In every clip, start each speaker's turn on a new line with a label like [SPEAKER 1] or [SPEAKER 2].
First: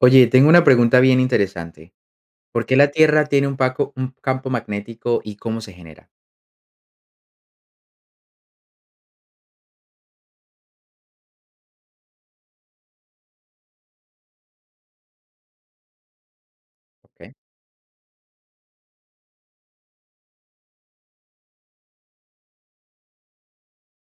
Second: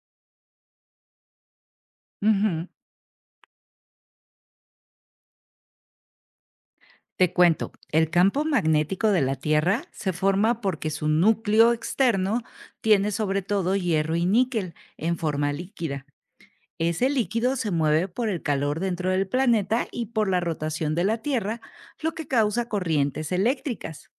[SPEAKER 1] Oye, tengo una pregunta bien interesante. ¿Por
[SPEAKER 2] Ujú.
[SPEAKER 1] qué la Tierra tiene un campo magnético y cómo se genera?
[SPEAKER 2] Te cuento, el campo magnético de la Tierra se forma porque su núcleo externo tiene sobre todo hierro y níquel en forma líquida. Ese
[SPEAKER 1] Ok,
[SPEAKER 2] líquido se mueve por el calor dentro del planeta y por la rotación de la Tierra, lo que causa corrientes eléctricas.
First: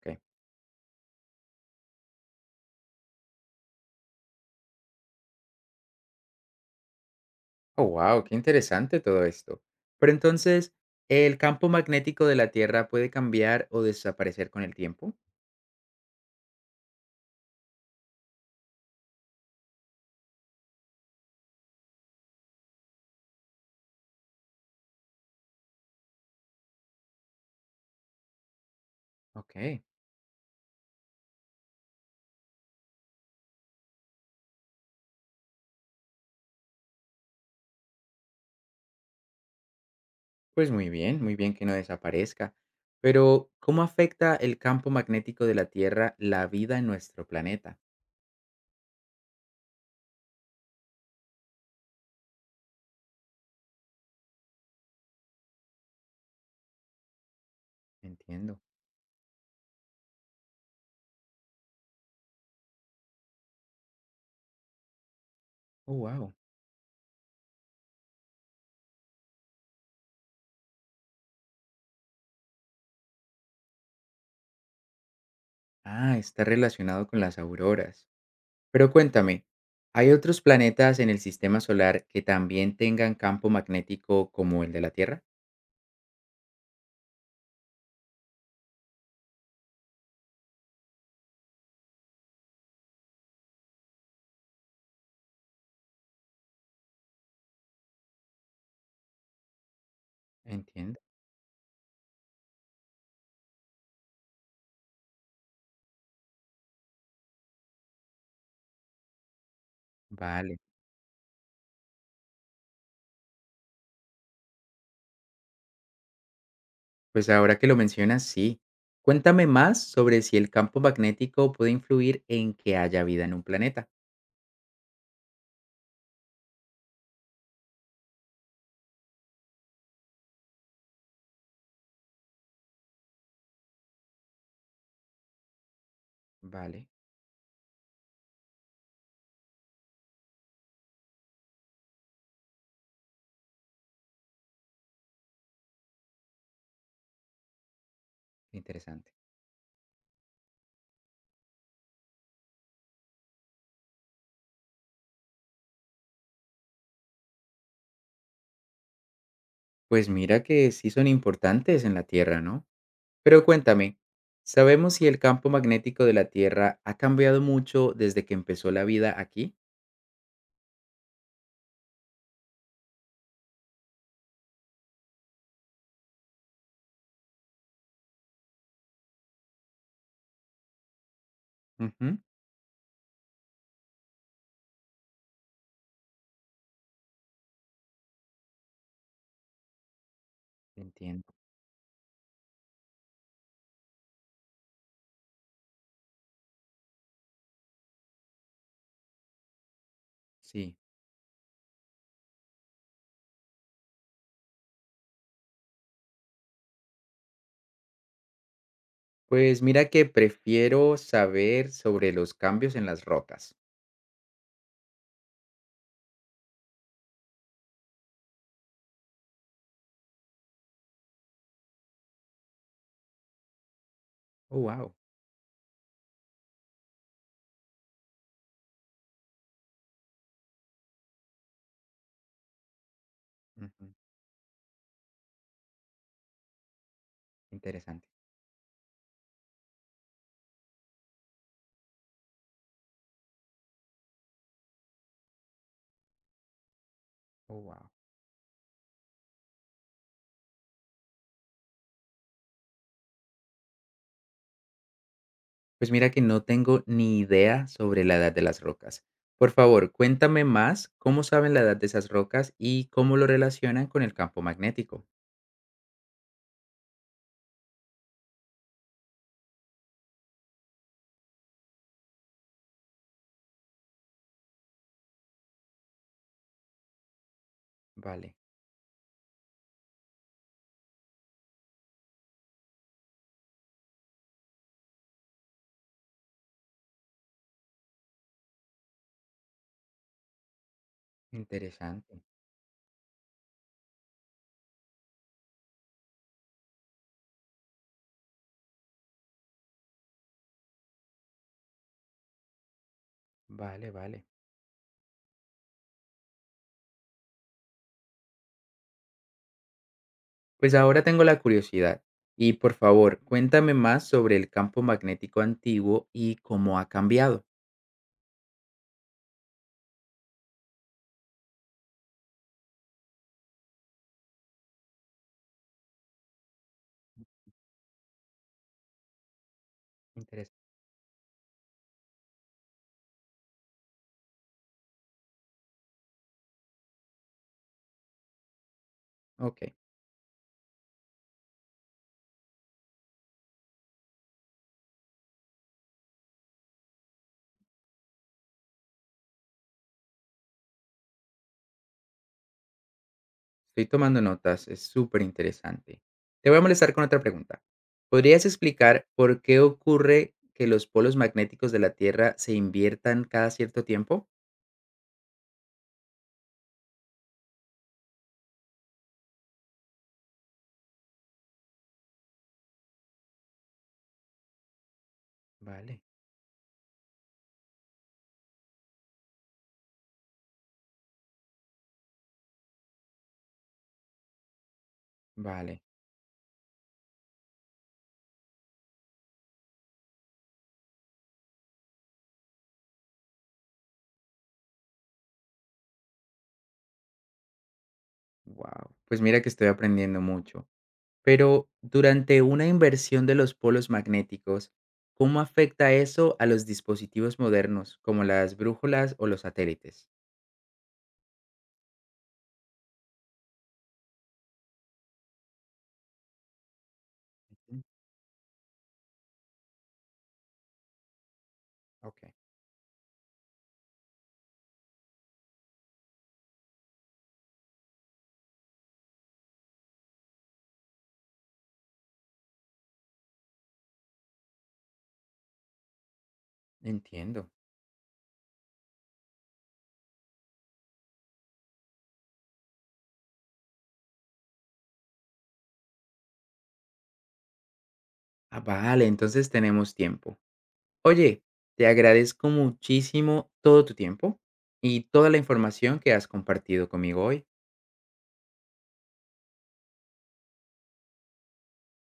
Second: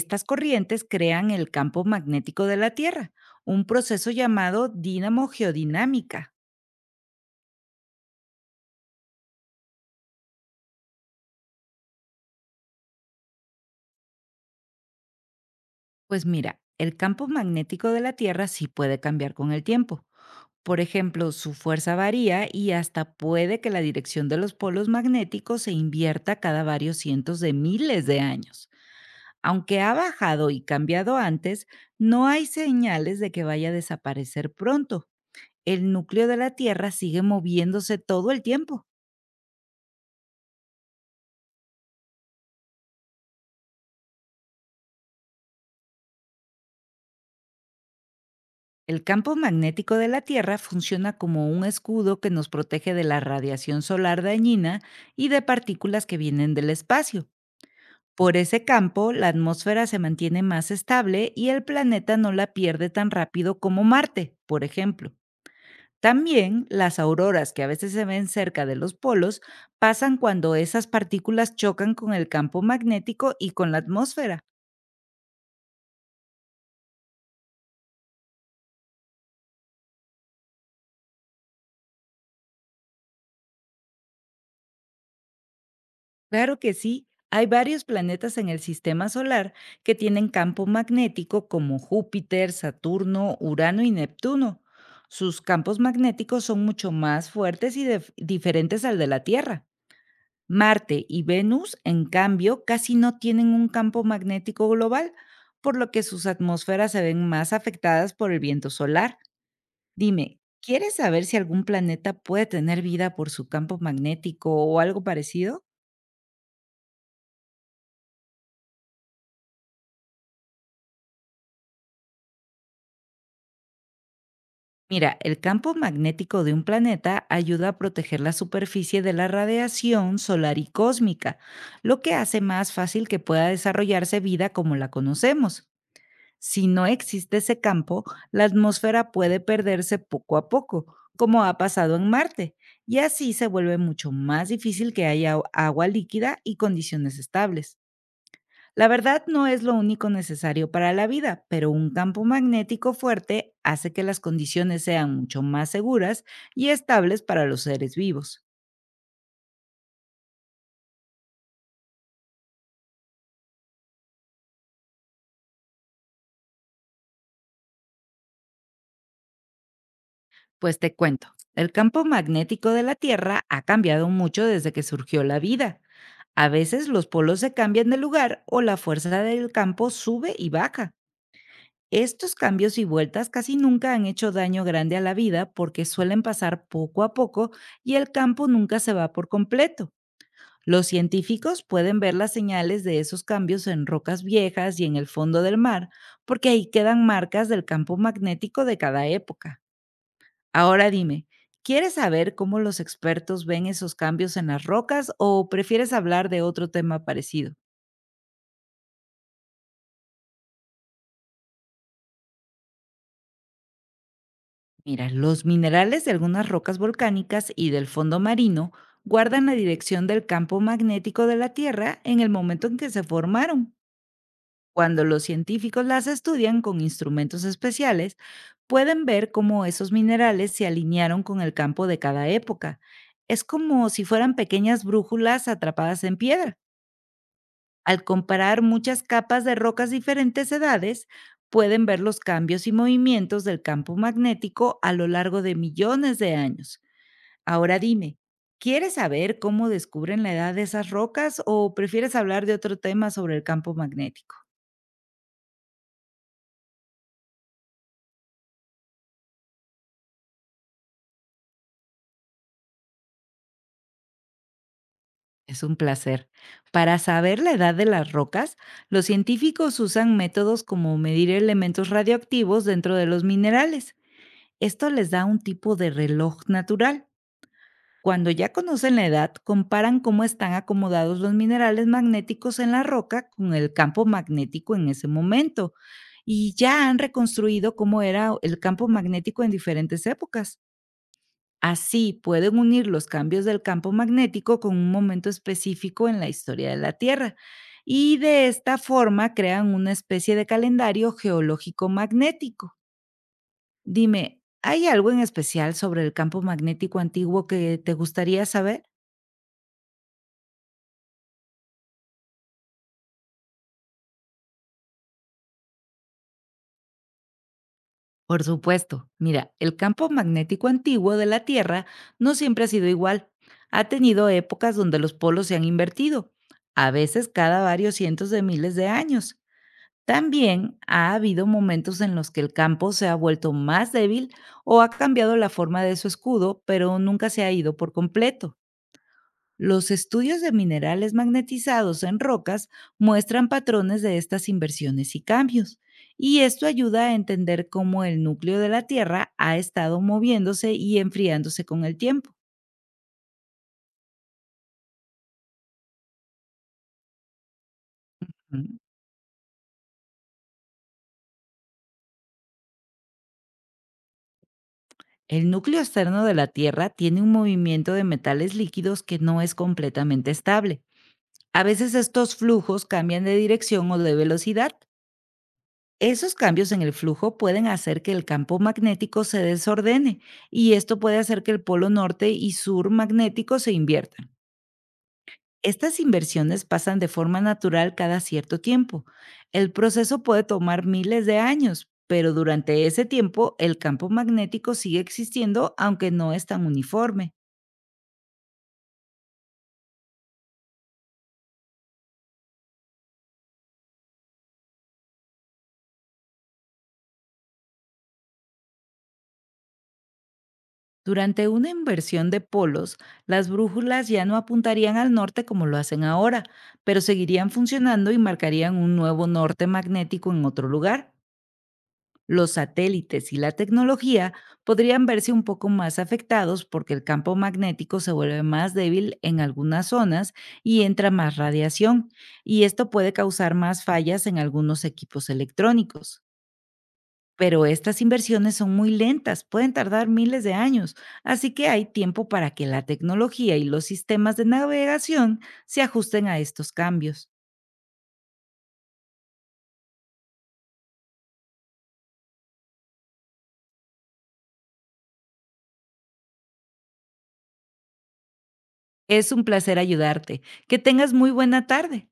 [SPEAKER 1] ok.
[SPEAKER 2] corrientes crean el campo magnético de la Tierra, un proceso llamado dínamo geodinámica.
[SPEAKER 1] Oh, wow, qué interesante todo esto. Pero entonces, ¿el campo magnético de la Tierra puede cambiar o desaparecer con el tiempo?
[SPEAKER 2] Pues mira, el campo magnético de la Tierra sí puede cambiar con el tiempo. Por ejemplo, su fuerza varía y hasta puede que la dirección de los polos magnéticos se invierta cada varios cientos de miles de años. Aunque
[SPEAKER 1] Ok,
[SPEAKER 2] ha bajado y cambiado antes, no hay señales de que vaya a desaparecer pronto. El núcleo de la Tierra sigue moviéndose todo el tiempo.
[SPEAKER 1] pues muy bien que no desaparezca. Pero, ¿cómo afecta el campo magnético de la Tierra la vida en nuestro planeta?
[SPEAKER 2] El campo magnético de la Tierra funciona como un escudo que nos protege de la radiación solar dañina y de partículas que vienen del espacio. Por
[SPEAKER 1] Entiendo.
[SPEAKER 2] ese campo, la atmósfera se mantiene más estable y el planeta no la pierde tan rápido como Marte, por ejemplo.
[SPEAKER 1] Oh, wow.
[SPEAKER 2] También las auroras que a veces se ven cerca de los polos pasan cuando esas partículas chocan con el campo magnético y con la atmósfera.
[SPEAKER 1] Ah, está relacionado con las auroras. Pero cuéntame, ¿hay otros planetas en el sistema solar que también tengan campo magnético como el de la Tierra?
[SPEAKER 2] Claro que sí, hay varios planetas en el sistema solar que tienen campo magnético, como Júpiter, Saturno, Urano y Neptuno. Sus campos magnéticos son mucho más fuertes y diferentes al de la Tierra.
[SPEAKER 1] Entiendo.
[SPEAKER 2] Marte y Venus, en cambio, casi no tienen un campo magnético global, por lo que sus atmósferas se ven más afectadas por el viento solar. Dime,
[SPEAKER 1] Vale.
[SPEAKER 2] ¿quieres saber si algún planeta puede tener vida por su campo magnético o algo parecido?
[SPEAKER 1] Pues ahora que lo mencionas, sí. Cuéntame más sobre si el campo magnético puede influir en que haya vida en un planeta.
[SPEAKER 2] Mira, el campo magnético de un planeta ayuda a proteger la superficie de la radiación solar y cósmica, lo que hace más fácil que pueda desarrollarse vida como la conocemos. Si no
[SPEAKER 1] Vale,
[SPEAKER 2] existe ese campo, la atmósfera puede perderse poco a poco, como ha pasado en Marte, y así se vuelve mucho más difícil que haya agua líquida y condiciones estables. La
[SPEAKER 1] interesante.
[SPEAKER 2] verdad no es lo único necesario para la vida, pero un campo magnético fuerte hace que las condiciones sean mucho más seguras y estables para los seres vivos.
[SPEAKER 1] Pues mira que sí son importantes en la Tierra, ¿no? Pero cuéntame, ¿sabemos si el campo magnético de la Tierra ha cambiado mucho desde que empezó la vida aquí?
[SPEAKER 2] Pues te cuento, el campo magnético de la Tierra ha cambiado mucho desde que surgió la vida. A veces los polos se cambian de lugar o la fuerza del campo sube y baja.
[SPEAKER 1] Ujú,
[SPEAKER 2] Estos cambios y vueltas casi nunca han hecho daño grande a la vida, porque suelen pasar poco a poco y el campo nunca se va por completo. Los
[SPEAKER 1] entiendo.
[SPEAKER 2] científicos pueden ver las señales de esos cambios en rocas viejas y en el fondo del mar, porque ahí quedan marcas del campo magnético de cada época.
[SPEAKER 1] Sí.
[SPEAKER 2] Ahora dime, ¿quieres saber cómo los expertos ven esos cambios en las rocas o prefieres hablar de otro tema parecido?
[SPEAKER 1] Pues mira que prefiero saber sobre los cambios en las rotas.
[SPEAKER 2] Mira, los minerales de algunas rocas volcánicas y del fondo marino guardan la dirección del campo magnético de la Tierra en el momento en que se formaron.
[SPEAKER 1] Oh, wow.
[SPEAKER 2] Cuando los científicos las estudian con instrumentos especiales, pueden ver cómo esos minerales se alinearon con el campo de cada época. Es como si fueran pequeñas brújulas atrapadas en piedra. Al
[SPEAKER 1] Interesante.
[SPEAKER 2] comparar muchas capas de rocas diferentes edades, pueden ver los cambios y movimientos del campo magnético a lo largo de millones de años.
[SPEAKER 1] Oh,
[SPEAKER 2] Ahora
[SPEAKER 1] wow.
[SPEAKER 2] dime, ¿quieres saber cómo descubren la edad de esas rocas o prefieres hablar de otro tema sobre el campo magnético?
[SPEAKER 1] Pues mira que no tengo ni idea sobre la edad de las rocas. Por favor, cuéntame más cómo saben la edad de esas rocas y cómo lo relacionan con el campo magnético.
[SPEAKER 2] Es un placer. Para saber la edad de las rocas, los científicos usan métodos como medir elementos radioactivos dentro de los minerales. Esto les da un tipo de reloj natural. Cuando
[SPEAKER 1] Vale,
[SPEAKER 2] ya conocen la edad, comparan cómo están acomodados los minerales magnéticos en la roca con el campo magnético en ese momento. Y ya han reconstruido cómo era el campo magnético en diferentes épocas. Así
[SPEAKER 1] interesante.
[SPEAKER 2] pueden unir los cambios del campo magnético con un momento específico en la historia de la Tierra. Y de esta forma crean una especie de calendario geológico magnético.
[SPEAKER 1] Vale, vale.
[SPEAKER 2] Dime, ¿hay algo en especial sobre el campo magnético antiguo que te gustaría saber?
[SPEAKER 1] Pues ahora tengo la curiosidad. Y por favor, cuéntame más sobre el campo magnético antiguo y cómo ha cambiado.
[SPEAKER 2] Por supuesto. Mira, el campo magnético antiguo de la Tierra no siempre ha sido igual. Ha tenido épocas donde los polos se han invertido, a veces cada varios cientos de miles de años.
[SPEAKER 1] Interesante.
[SPEAKER 2] También ha habido momentos en los que el campo se ha vuelto más débil o ha cambiado la forma de su escudo, pero nunca se ha ido por completo.
[SPEAKER 1] Ok.
[SPEAKER 2] Los estudios de minerales magnetizados en rocas muestran patrones de estas inversiones y cambios, y esto ayuda a entender cómo el núcleo de la Tierra ha estado moviéndose y enfriándose con el tiempo.
[SPEAKER 1] Estoy tomando notas, es súper interesante. Te voy a molestar con otra pregunta. ¿Podrías
[SPEAKER 2] Mm,
[SPEAKER 1] explicar por qué ocurre que los polos magnéticos de la Tierra se inviertan cada cierto tiempo?
[SPEAKER 2] El núcleo externo de la Tierra tiene un movimiento de metales líquidos que no es completamente estable. A veces estos flujos cambian de dirección o de velocidad.
[SPEAKER 1] Vale,
[SPEAKER 2] Esos cambios en el flujo pueden hacer que el campo magnético se desordene, y esto puede hacer que el polo norte y sur magnético se inviertan.
[SPEAKER 1] vale.
[SPEAKER 2] Estas inversiones pasan de forma natural cada cierto tiempo. El proceso puede tomar miles de años, pero durante ese tiempo el campo magnético sigue existiendo, aunque no es tan uniforme.
[SPEAKER 1] Wow. Pues mira que estoy aprendiendo mucho. Pero durante una inversión de los polos magnéticos, ¿cómo afecta eso a los dispositivos modernos, como las brújulas o los satélites?
[SPEAKER 2] Durante una inversión de polos, las brújulas ya no apuntarían al norte como lo hacen ahora, pero seguirían
[SPEAKER 1] Ujú,
[SPEAKER 2] funcionando y marcarían un nuevo norte magnético en otro lugar.
[SPEAKER 1] ok,
[SPEAKER 2] Los satélites y la tecnología podrían verse un poco más afectados porque el campo magnético se vuelve más débil en algunas zonas y entra más radiación, y esto puede causar más fallas en algunos equipos electrónicos.
[SPEAKER 1] entiendo.
[SPEAKER 2] Pero estas inversiones son muy lentas, pueden tardar miles de años, así que hay tiempo para que la tecnología y los sistemas de navegación se ajusten a estos cambios.
[SPEAKER 1] Ah, vale, entonces tenemos tiempo. Oye, te agradezco muchísimo todo tu tiempo y toda la información que has compartido conmigo hoy.
[SPEAKER 2] Es un placer ayudarte. Que tengas muy buena tarde.